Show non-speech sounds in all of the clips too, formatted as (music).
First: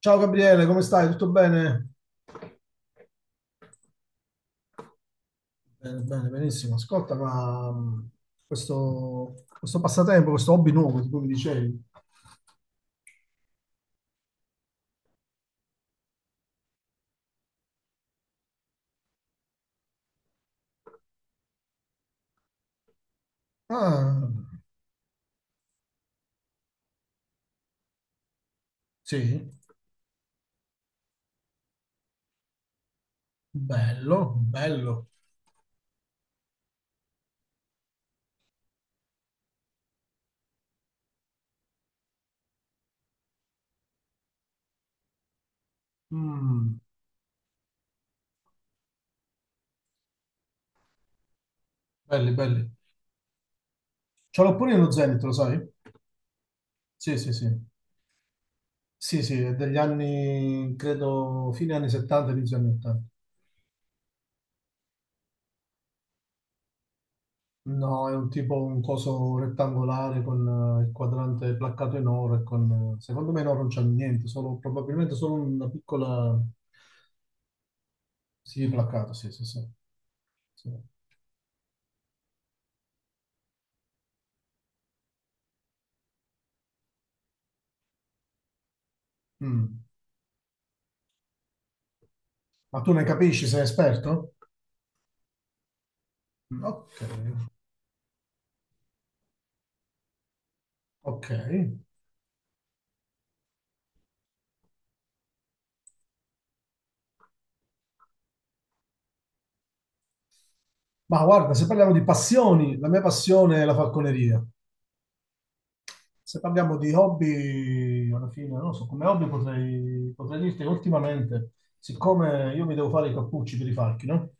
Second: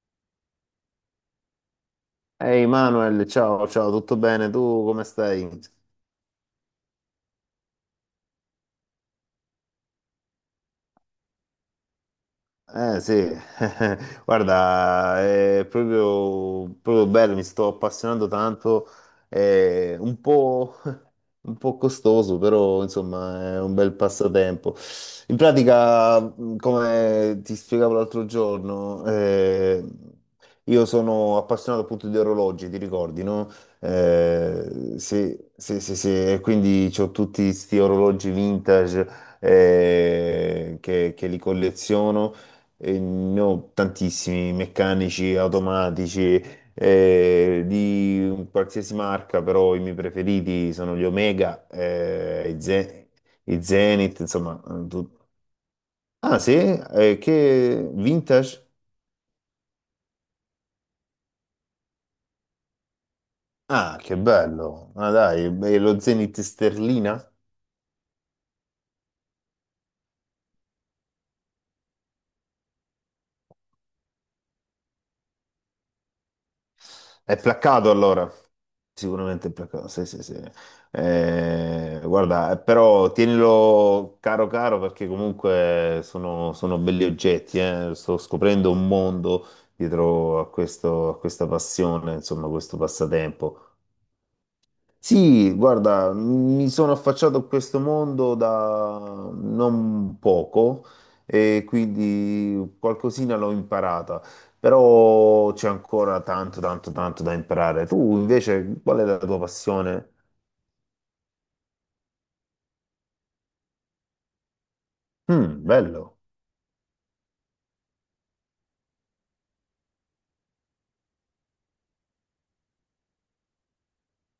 Ciao Gabriele, come stai? Tutto bene? Ehi Manuel, ciao, ciao, tutto bene? Tu come stai? Bene, bene, benissimo. Ascolta, ma questo passatempo, questo hobby nuovo di cui mi dicevi. Eh sì, (laughs) guarda, è proprio bello, mi sto appassionando tanto, eh, un po', Un po' costoso, però insomma è un bel Ah, passatempo. In pratica, come ti spiegavo l'altro giorno, sì, io sono appassionato appunto di orologi, ti ricordi, no? bello, bello. Sì, sì, sì, sì, e quindi ho tutti questi orologi vintage che li colleziono. E ne ho tantissimi meccanici, automatici, Mm, di qualsiasi marca, però i miei preferiti sono gli Omega, belli, belli. I Zenith, Ce l'ho insomma. pure nello Zenith, lo sai? Ah sì? Sì, sì, sì. Che vintage? Sì, sì, è degli anni, credo, fine anni 70, inizio anni 80. Ah, che bello! Ah dai, e lo Zenith sterlina? No, è un tipo, un coso rettangolare con il quadrante placcato in oro e con, secondo me in oro non c'è niente, solo, probabilmente solo una piccola. È placcato allora. Sì, placcato, sì, sì, Sicuramente è sì, placcato. Sì, sì, sì. sì. Guarda, però tienilo caro caro perché comunque sono belli oggetti. Sto scoprendo un mondo Mm. dietro a a questa passione, insomma, questo Ma tu ne capisci, sei passatempo. esperto? Sì, guarda, Mm, mi ok, sono affacciato a questo mondo da non poco ok. e quindi qualcosina l'ho imparata, però c'è ancora tanto, tanto, tanto da imparare. Tu invece, qual è la tua passione? Ma guarda, se parliamo di passioni, la mia passione è la falconeria. Mm, bello. Se parliamo di hobby, alla fine, non lo so, come hobby potrei dirti che ultimamente, siccome io mi devo fare i cappucci per i falchi, no?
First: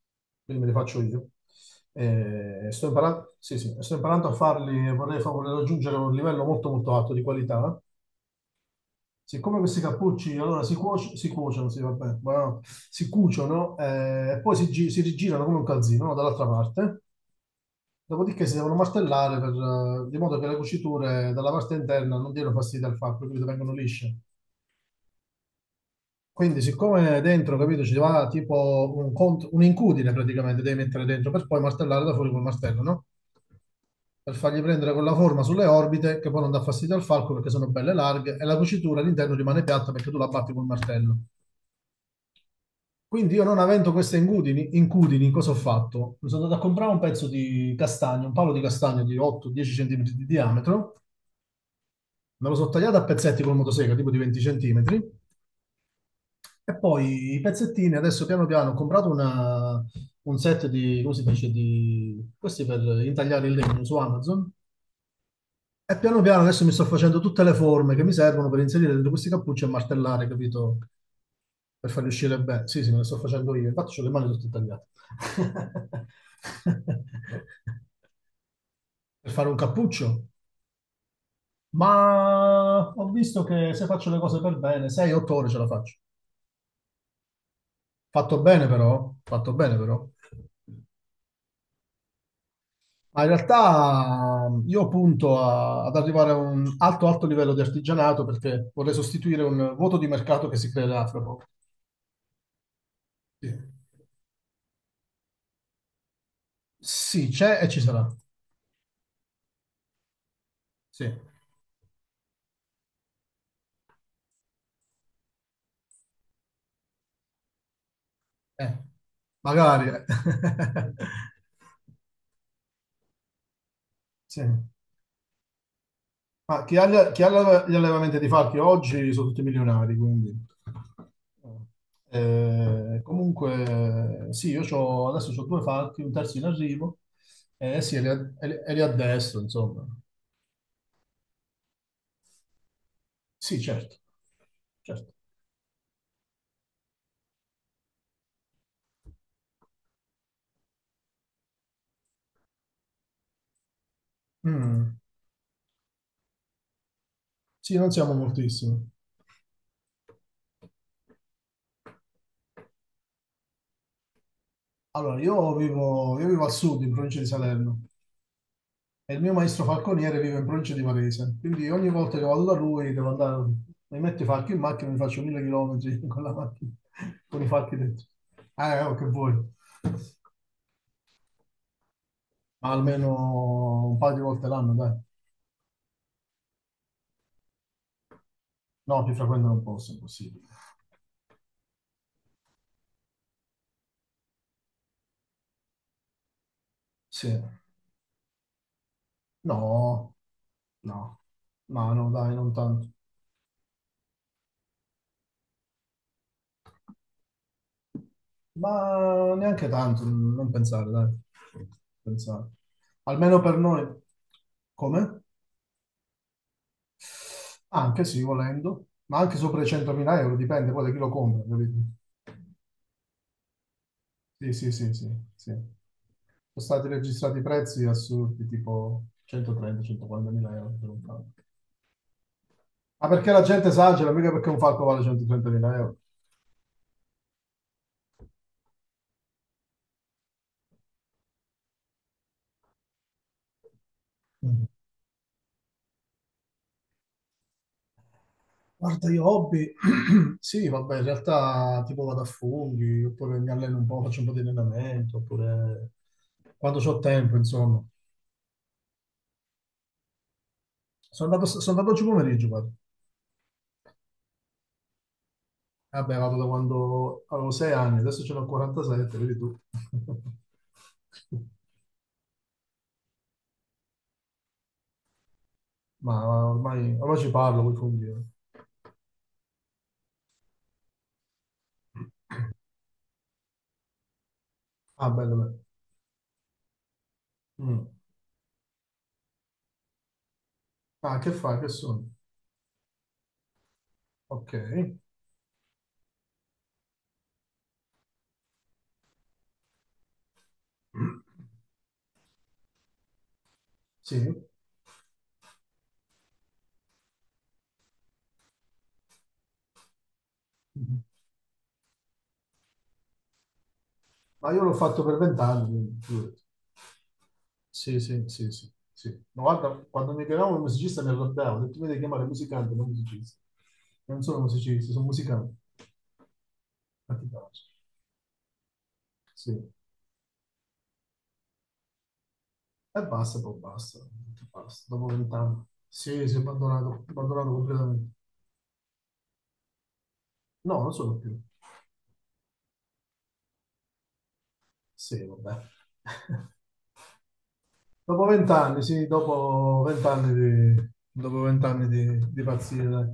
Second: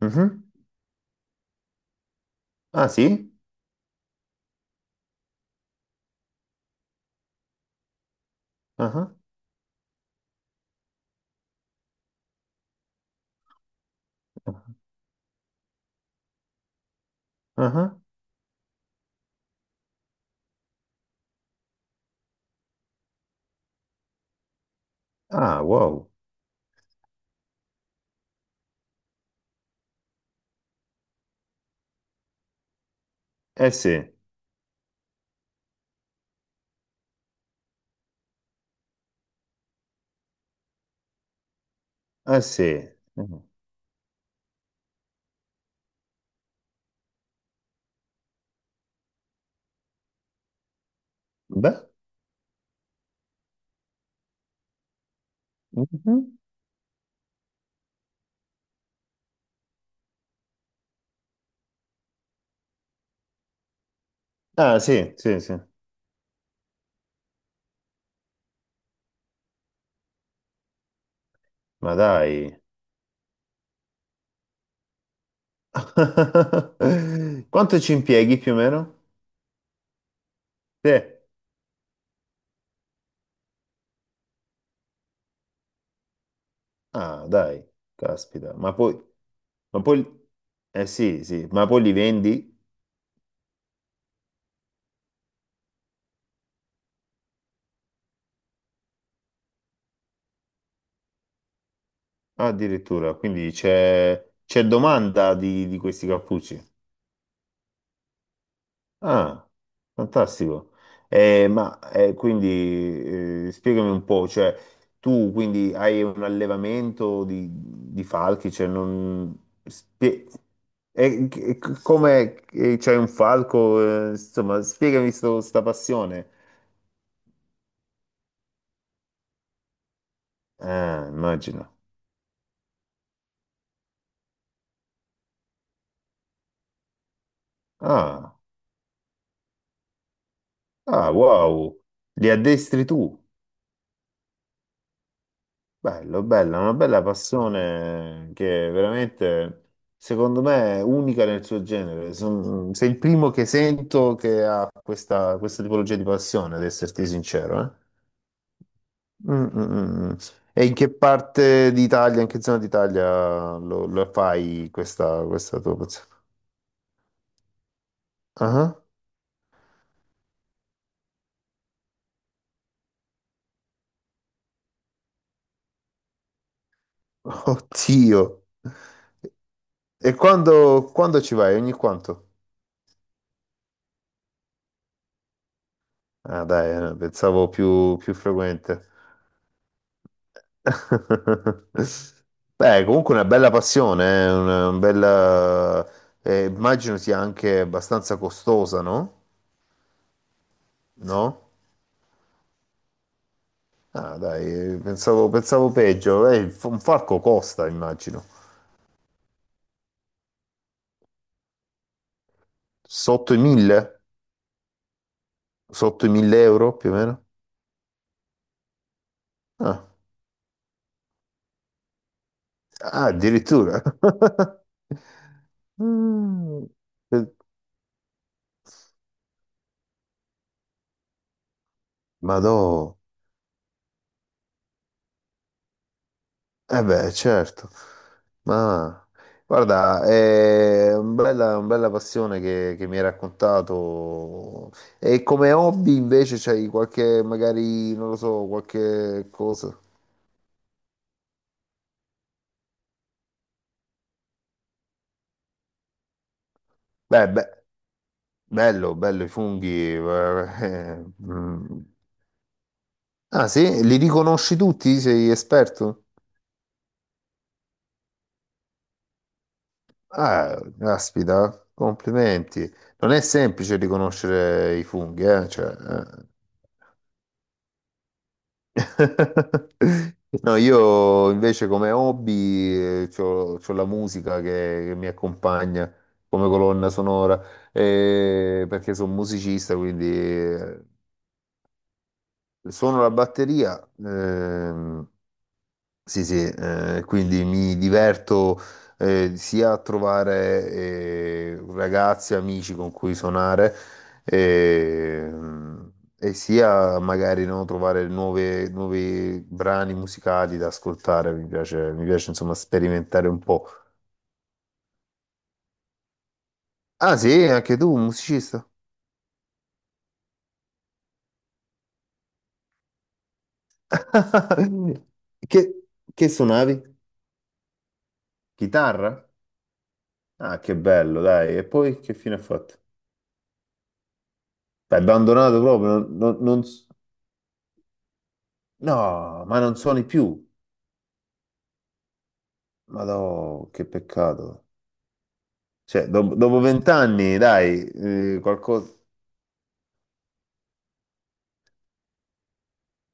Mhm. Quindi me li faccio io. E sto Ah sì? imparando, sì, sì, sto imparando a farli e vorrei raggiungere un livello molto molto alto di qualità. Ah, Siccome questi cappucci allora si cuociono, sì, vabbè, no, si cuciono, e poi ah, si rigirano come un calzino, no? Dall'altra parte, ah. dopodiché si devono martellare per, di modo che le cuciture dalla parte interna non diano fastidio al fatto, quindi vengono lisce. Ah, wow. Quindi, siccome dentro, capito, ci va tipo un incudine praticamente, devi mettere dentro per poi martellare da fuori col martello, no? Eh sì, eh Per fargli prendere quella forma sulle orbite che poi non dà fastidio al falco perché sono belle larghe e la cucitura all'interno rimane piatta perché tu la batti col martello. sì. Quindi Mhm. io non avendo queste incudini, incudini, cosa ho fatto? Mi sono andato a comprare un pezzo di castagno, un palo di castagno di 8-10 cm di diametro, Beh. me lo sono tagliato a pezzetti col motosega, tipo di 20 cm, Mhm. e poi i pezzettini, adesso piano piano ho comprato un set di, come si dice, questi per intagliare il legno su Amazon, Ah sì, sì, sì. e piano piano adesso mi sto facendo tutte le forme che mi servono per inserire dentro questi cappucci e martellare, capito? Per Ma farli uscire dai. bene. Sì, sì, me le sto facendo io. Infatti, ho le mani tutte tagliate. (laughs) (laughs) Quanto ci impieghi più o meno? Per fare un cappuccio. Sì. Ma ho visto che se faccio le cose per bene, 6-8 ore ce la faccio. Ah, dai, Fatto caspita. bene, però. Fatto bene, ma poi, però. eh sì, sì, ma poi li vendi? Ma in realtà, io punto ad arrivare a un alto, alto livello di artigianato perché vorrei sostituire un vuoto di mercato che si creerà fra poco. Ah, addirittura, Sì, quindi c'è domanda di questi cappucci. Sì, c'è e ci sarà. Ah, fantastico. Sì. Eh, ma eh, quindi spiegami un po', cioè tu quindi hai un allevamento di falchi, cioè Eh, non... magari. Eh. spie- (laughs) come e c'hai un falco, Sì. insomma, spiegami sta passione. Ma chi ha, gli chi ha l'alleva- gli allevamenti di falchi oggi sono tutti milionari, quindi... Ah, immagino. Comunque, sì, io adesso ho due falchi, un terzo in arrivo, e Ah, e li addestro, insomma. ah, wow, li addestri tu. Sì, certo, certo. Bello, bella, una bella passione che veramente, secondo me, è unica nel suo genere. Sei il primo che sento che ha Mm. Questa tipologia di passione, ad esserti sincero. Sì, non siamo moltissimi. Mm, mm, mm, mm. E in che parte d'Italia, in che zona d'Italia lo fai Allora, questa tua passione? Io vivo al sud, in provincia di Salerno. Ah? E il mio maestro falconiere vive in provincia di Varese, quindi ogni volta che vado da lui devo andare, mi metto i falchi in macchina e mi faccio 1000 chilometri (laughs) con la macchina, con Ah. i falchi dentro. Oddio! Oh, che vuoi, ma E quando ci vai? Ogni quanto? almeno un paio di volte l'anno, dai. Ah, dai, pensavo più più frequente. No, ti frequentano un po', se è possibile. Beh, comunque una bella passione, una bella... immagino sia Sì, anche abbastanza costosa, no? no, no, No? no, no, dai, non tanto. Ah, dai, pensavo peggio. Il un falco costa, immagino. Ma neanche tanto, non pensare, dai. Non pensare. Sotto i Almeno per noi. 1000? Come? Sotto i 1000 euro, più o meno? Anche sì, volendo, ma anche sopra i Ah, 100.000 euro, dipende poi da chi lo compra, capito? Ah, addirittura. Sì, sì, sì, (laughs) sì, sì. Sono Mm. stati Eh, registrati prezzi assurdi, tipo 130-140.000 euro per un falco. Madò. Ma perché la gente esagera, mica perché un falco vale 130.000 euro. Eh beh, certo, ma guarda, è un una bella passione che mi hai Mm. raccontato. E come hobby invece c'hai qualche, magari, non lo so, Guarda, io qualche hobby, cosa? (clears throat) sì, vabbè, in realtà tipo vado a funghi, oppure mi alleno un po', faccio un po' di allenamento, oppure quando ho Beh, tempo, beh, insomma. bello, bello i funghi. (laughs) Mm. Sono andato oggi pomeriggio, guarda. Ah sì? Li riconosci tutti? Sei esperto? Vabbè, vado da quando avevo 6 anni, adesso ce n'ho 47, vedi tu. Ah, (laughs) caspita, complimenti. Non è semplice riconoscere i funghi, eh? Cioè. Eh. Ma ormai ci parlo, vuoi fondire. (laughs) No, io invece come hobby ho la musica che mi Ah, bello, bello. accompagna come colonna sonora, Mm. Perché sono musicista, quindi, Ah, che fai? Che sono? suono la batteria, Ok. Sì, sì, quindi mi diverto sia a trovare ragazzi, amici con cui suonare, Sì. eh, e sia magari no, trovare nuovi brani musicali da Mhm. ascoltare. Mi piace insomma sperimentare un po'. Ma io l'ho fatto per 20 anni, quindi, figurati. Ah sì, anche tu, Sì, un sì, sì, musicista? sì, sì. Ma guarda, quando mi chiamavano il musicista mi arrabbiavo, ho detto, mi devi chiamare musicante, non musicista. Non sono musicista, sono (laughs) musicante. Che, che suonavi? Ma ti piace? Chitarra? Sì. Ah, che bello, dai. E poi che fine ha fatto? E basta, poi basta, basta. L'hai Dopo abbandonato vent'anni. proprio? Sì, si è abbandonato, abbandonato completamente. No, ma non suoni più. No, non sono più. Ma no, che peccato. Sì, vabbè. Cioè, (laughs) dopo vent'anni, dai, Dopo eh, vent'anni, qualcosa, sì, dopo vent'anni di pazzie, dai.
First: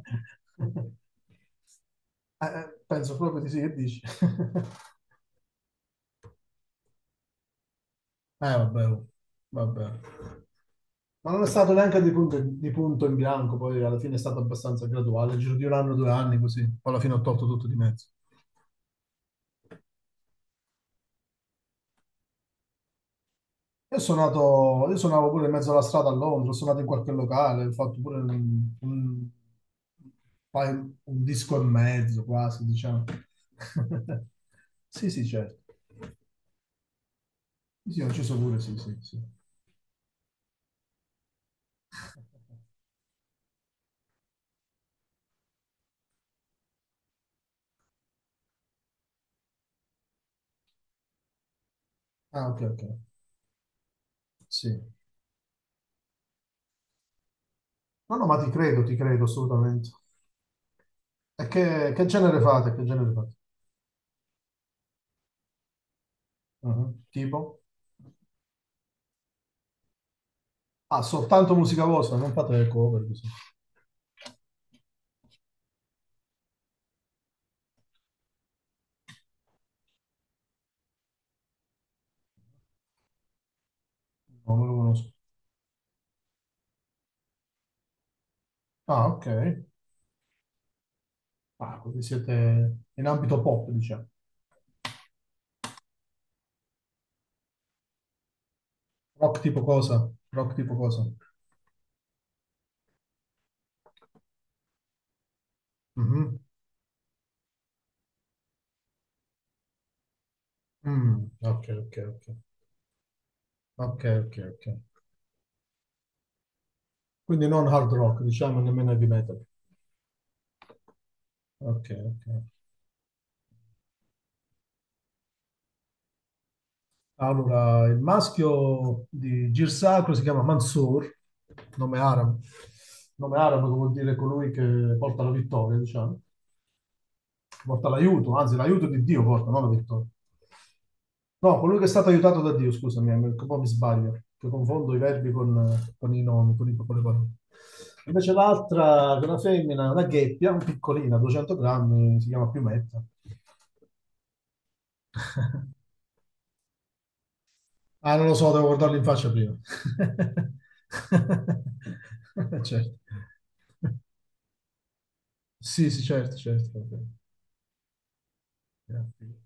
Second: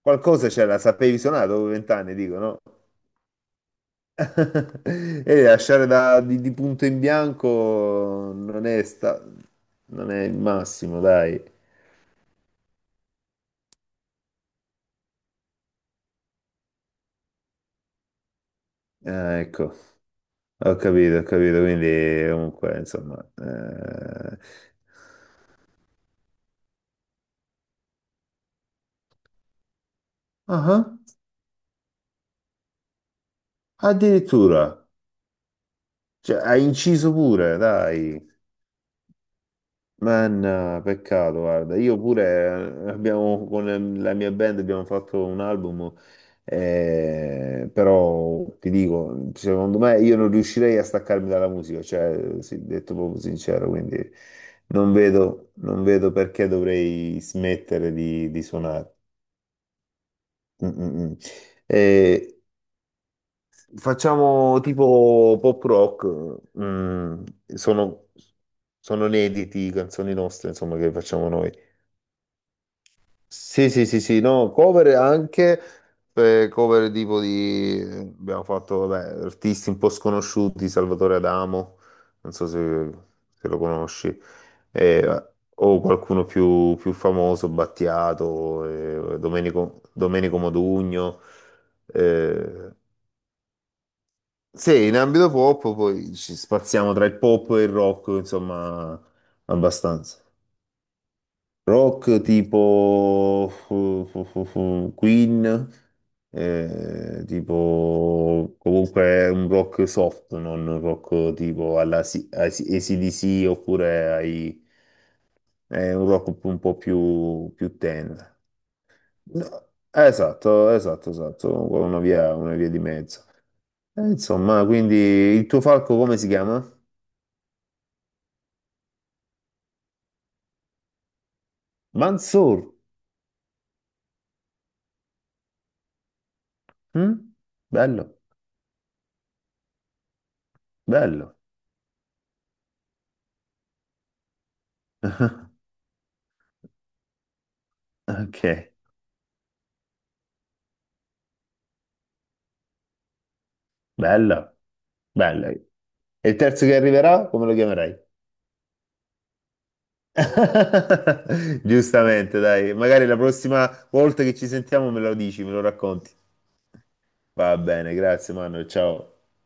qualcosa c'era, la sapevi suonare dopo vent'anni, dico, Eh, no? eh, penso proprio di sì, che dici? (laughs) (laughs) E lasciare di punto in bianco non è, vabbè, oh, non è il vabbè. massimo, Ma non dai. è stato neanche di punto in bianco, poi alla fine è stato abbastanza graduale, nel giro di un anno, due anni, così. Poi alla fine ho tolto tutto di mezzo. Ah, ecco, ho capito, quindi comunque, insomma... Io sono nato, io suonavo pure in mezzo alla strada a Londra, ho suonato in qualche locale, ho fatto pure ah, un disco e mezzo quasi, diciamo. (laughs) addirittura, Sì, sì, certo. cioè, hai inciso pure, Sì, sì, ho dai. inciso pure, sì, sì, sì. Ma no, peccato, guarda, io pure abbiamo, con la mia band abbiamo fatto un album, però ti dico, secondo me io non riuscirei a staccarmi dalla musica, cioè, Ah, ok, sì, ok. detto proprio sincero, quindi Sì. Non vedo perché dovrei smettere No, no, ma di suonare. ti credo assolutamente. Mm, mm, mm. E che Eh, genere fate? Che genere fate? facciamo tipo pop rock, Mhm. mm, Tipo? sono, sono inediti canzoni nostre, insomma, che Ah, facciamo noi. soltanto musica vostra, non fate le cover, così. Sì, sì, sì, sì, no, cover anche, abbiamo fatto, vabbè, artisti un po' sconosciuti, Salvatore Adamo, non so se, se lo conosci, No, non lo conosco. eh, o qualcuno più, più famoso, Ah, Battiato, ok. Domenico Modugno, Ah, quindi eh, siete in ambito pop, diciamo. sì, in ambito pop poi ci spaziamo tra il pop e il rock, insomma, Rock tipo cosa? abbastanza. Rock tipo cosa? Rock tipo (laughs) Queen, Mhm. Tipo comunque un rock soft, non un Mm, rock ok, tipo ok, alla ok. AC/DC Ok, oppure ok, ok. ai, è un rock un po' Quindi più, non più hard rock, tenero. diciamo nemmeno heavy metal. No, Esatto, esatto, esatto, con Ok, una ok. Una via di mezzo. Insomma, quindi il tuo falco come si chiama? Allora, il maschio di Girsacro si chiama Mansour, nome arabo. Mansoor. Nome arabo che vuol dire colui che porta la vittoria, diciamo. Mm? Porta Bello, l'aiuto, anzi l'aiuto di Dio porta, non la vittoria. bello. No, colui che è stato aiutato da Dio, scusami, un po' mi sbaglio, che confondo i verbi con, (laughs) i nomi, con le parole. Invece Ok, l'altra, che è una femmina, una gheppia, un piccolina, 200 grammi, si chiama Piumetta. bello, bello. E (laughs) il terzo che arriverà, come lo chiamerai? Ah, non lo so, devo guardarlo in faccia prima. (laughs) (laughs) Giustamente, dai, Certo. magari la prossima volta che ci sentiamo me lo dici, me lo Sì, sì, racconti. certo, certo. Va bene. Va bene, grazie, Manuel, ciao. Grazie.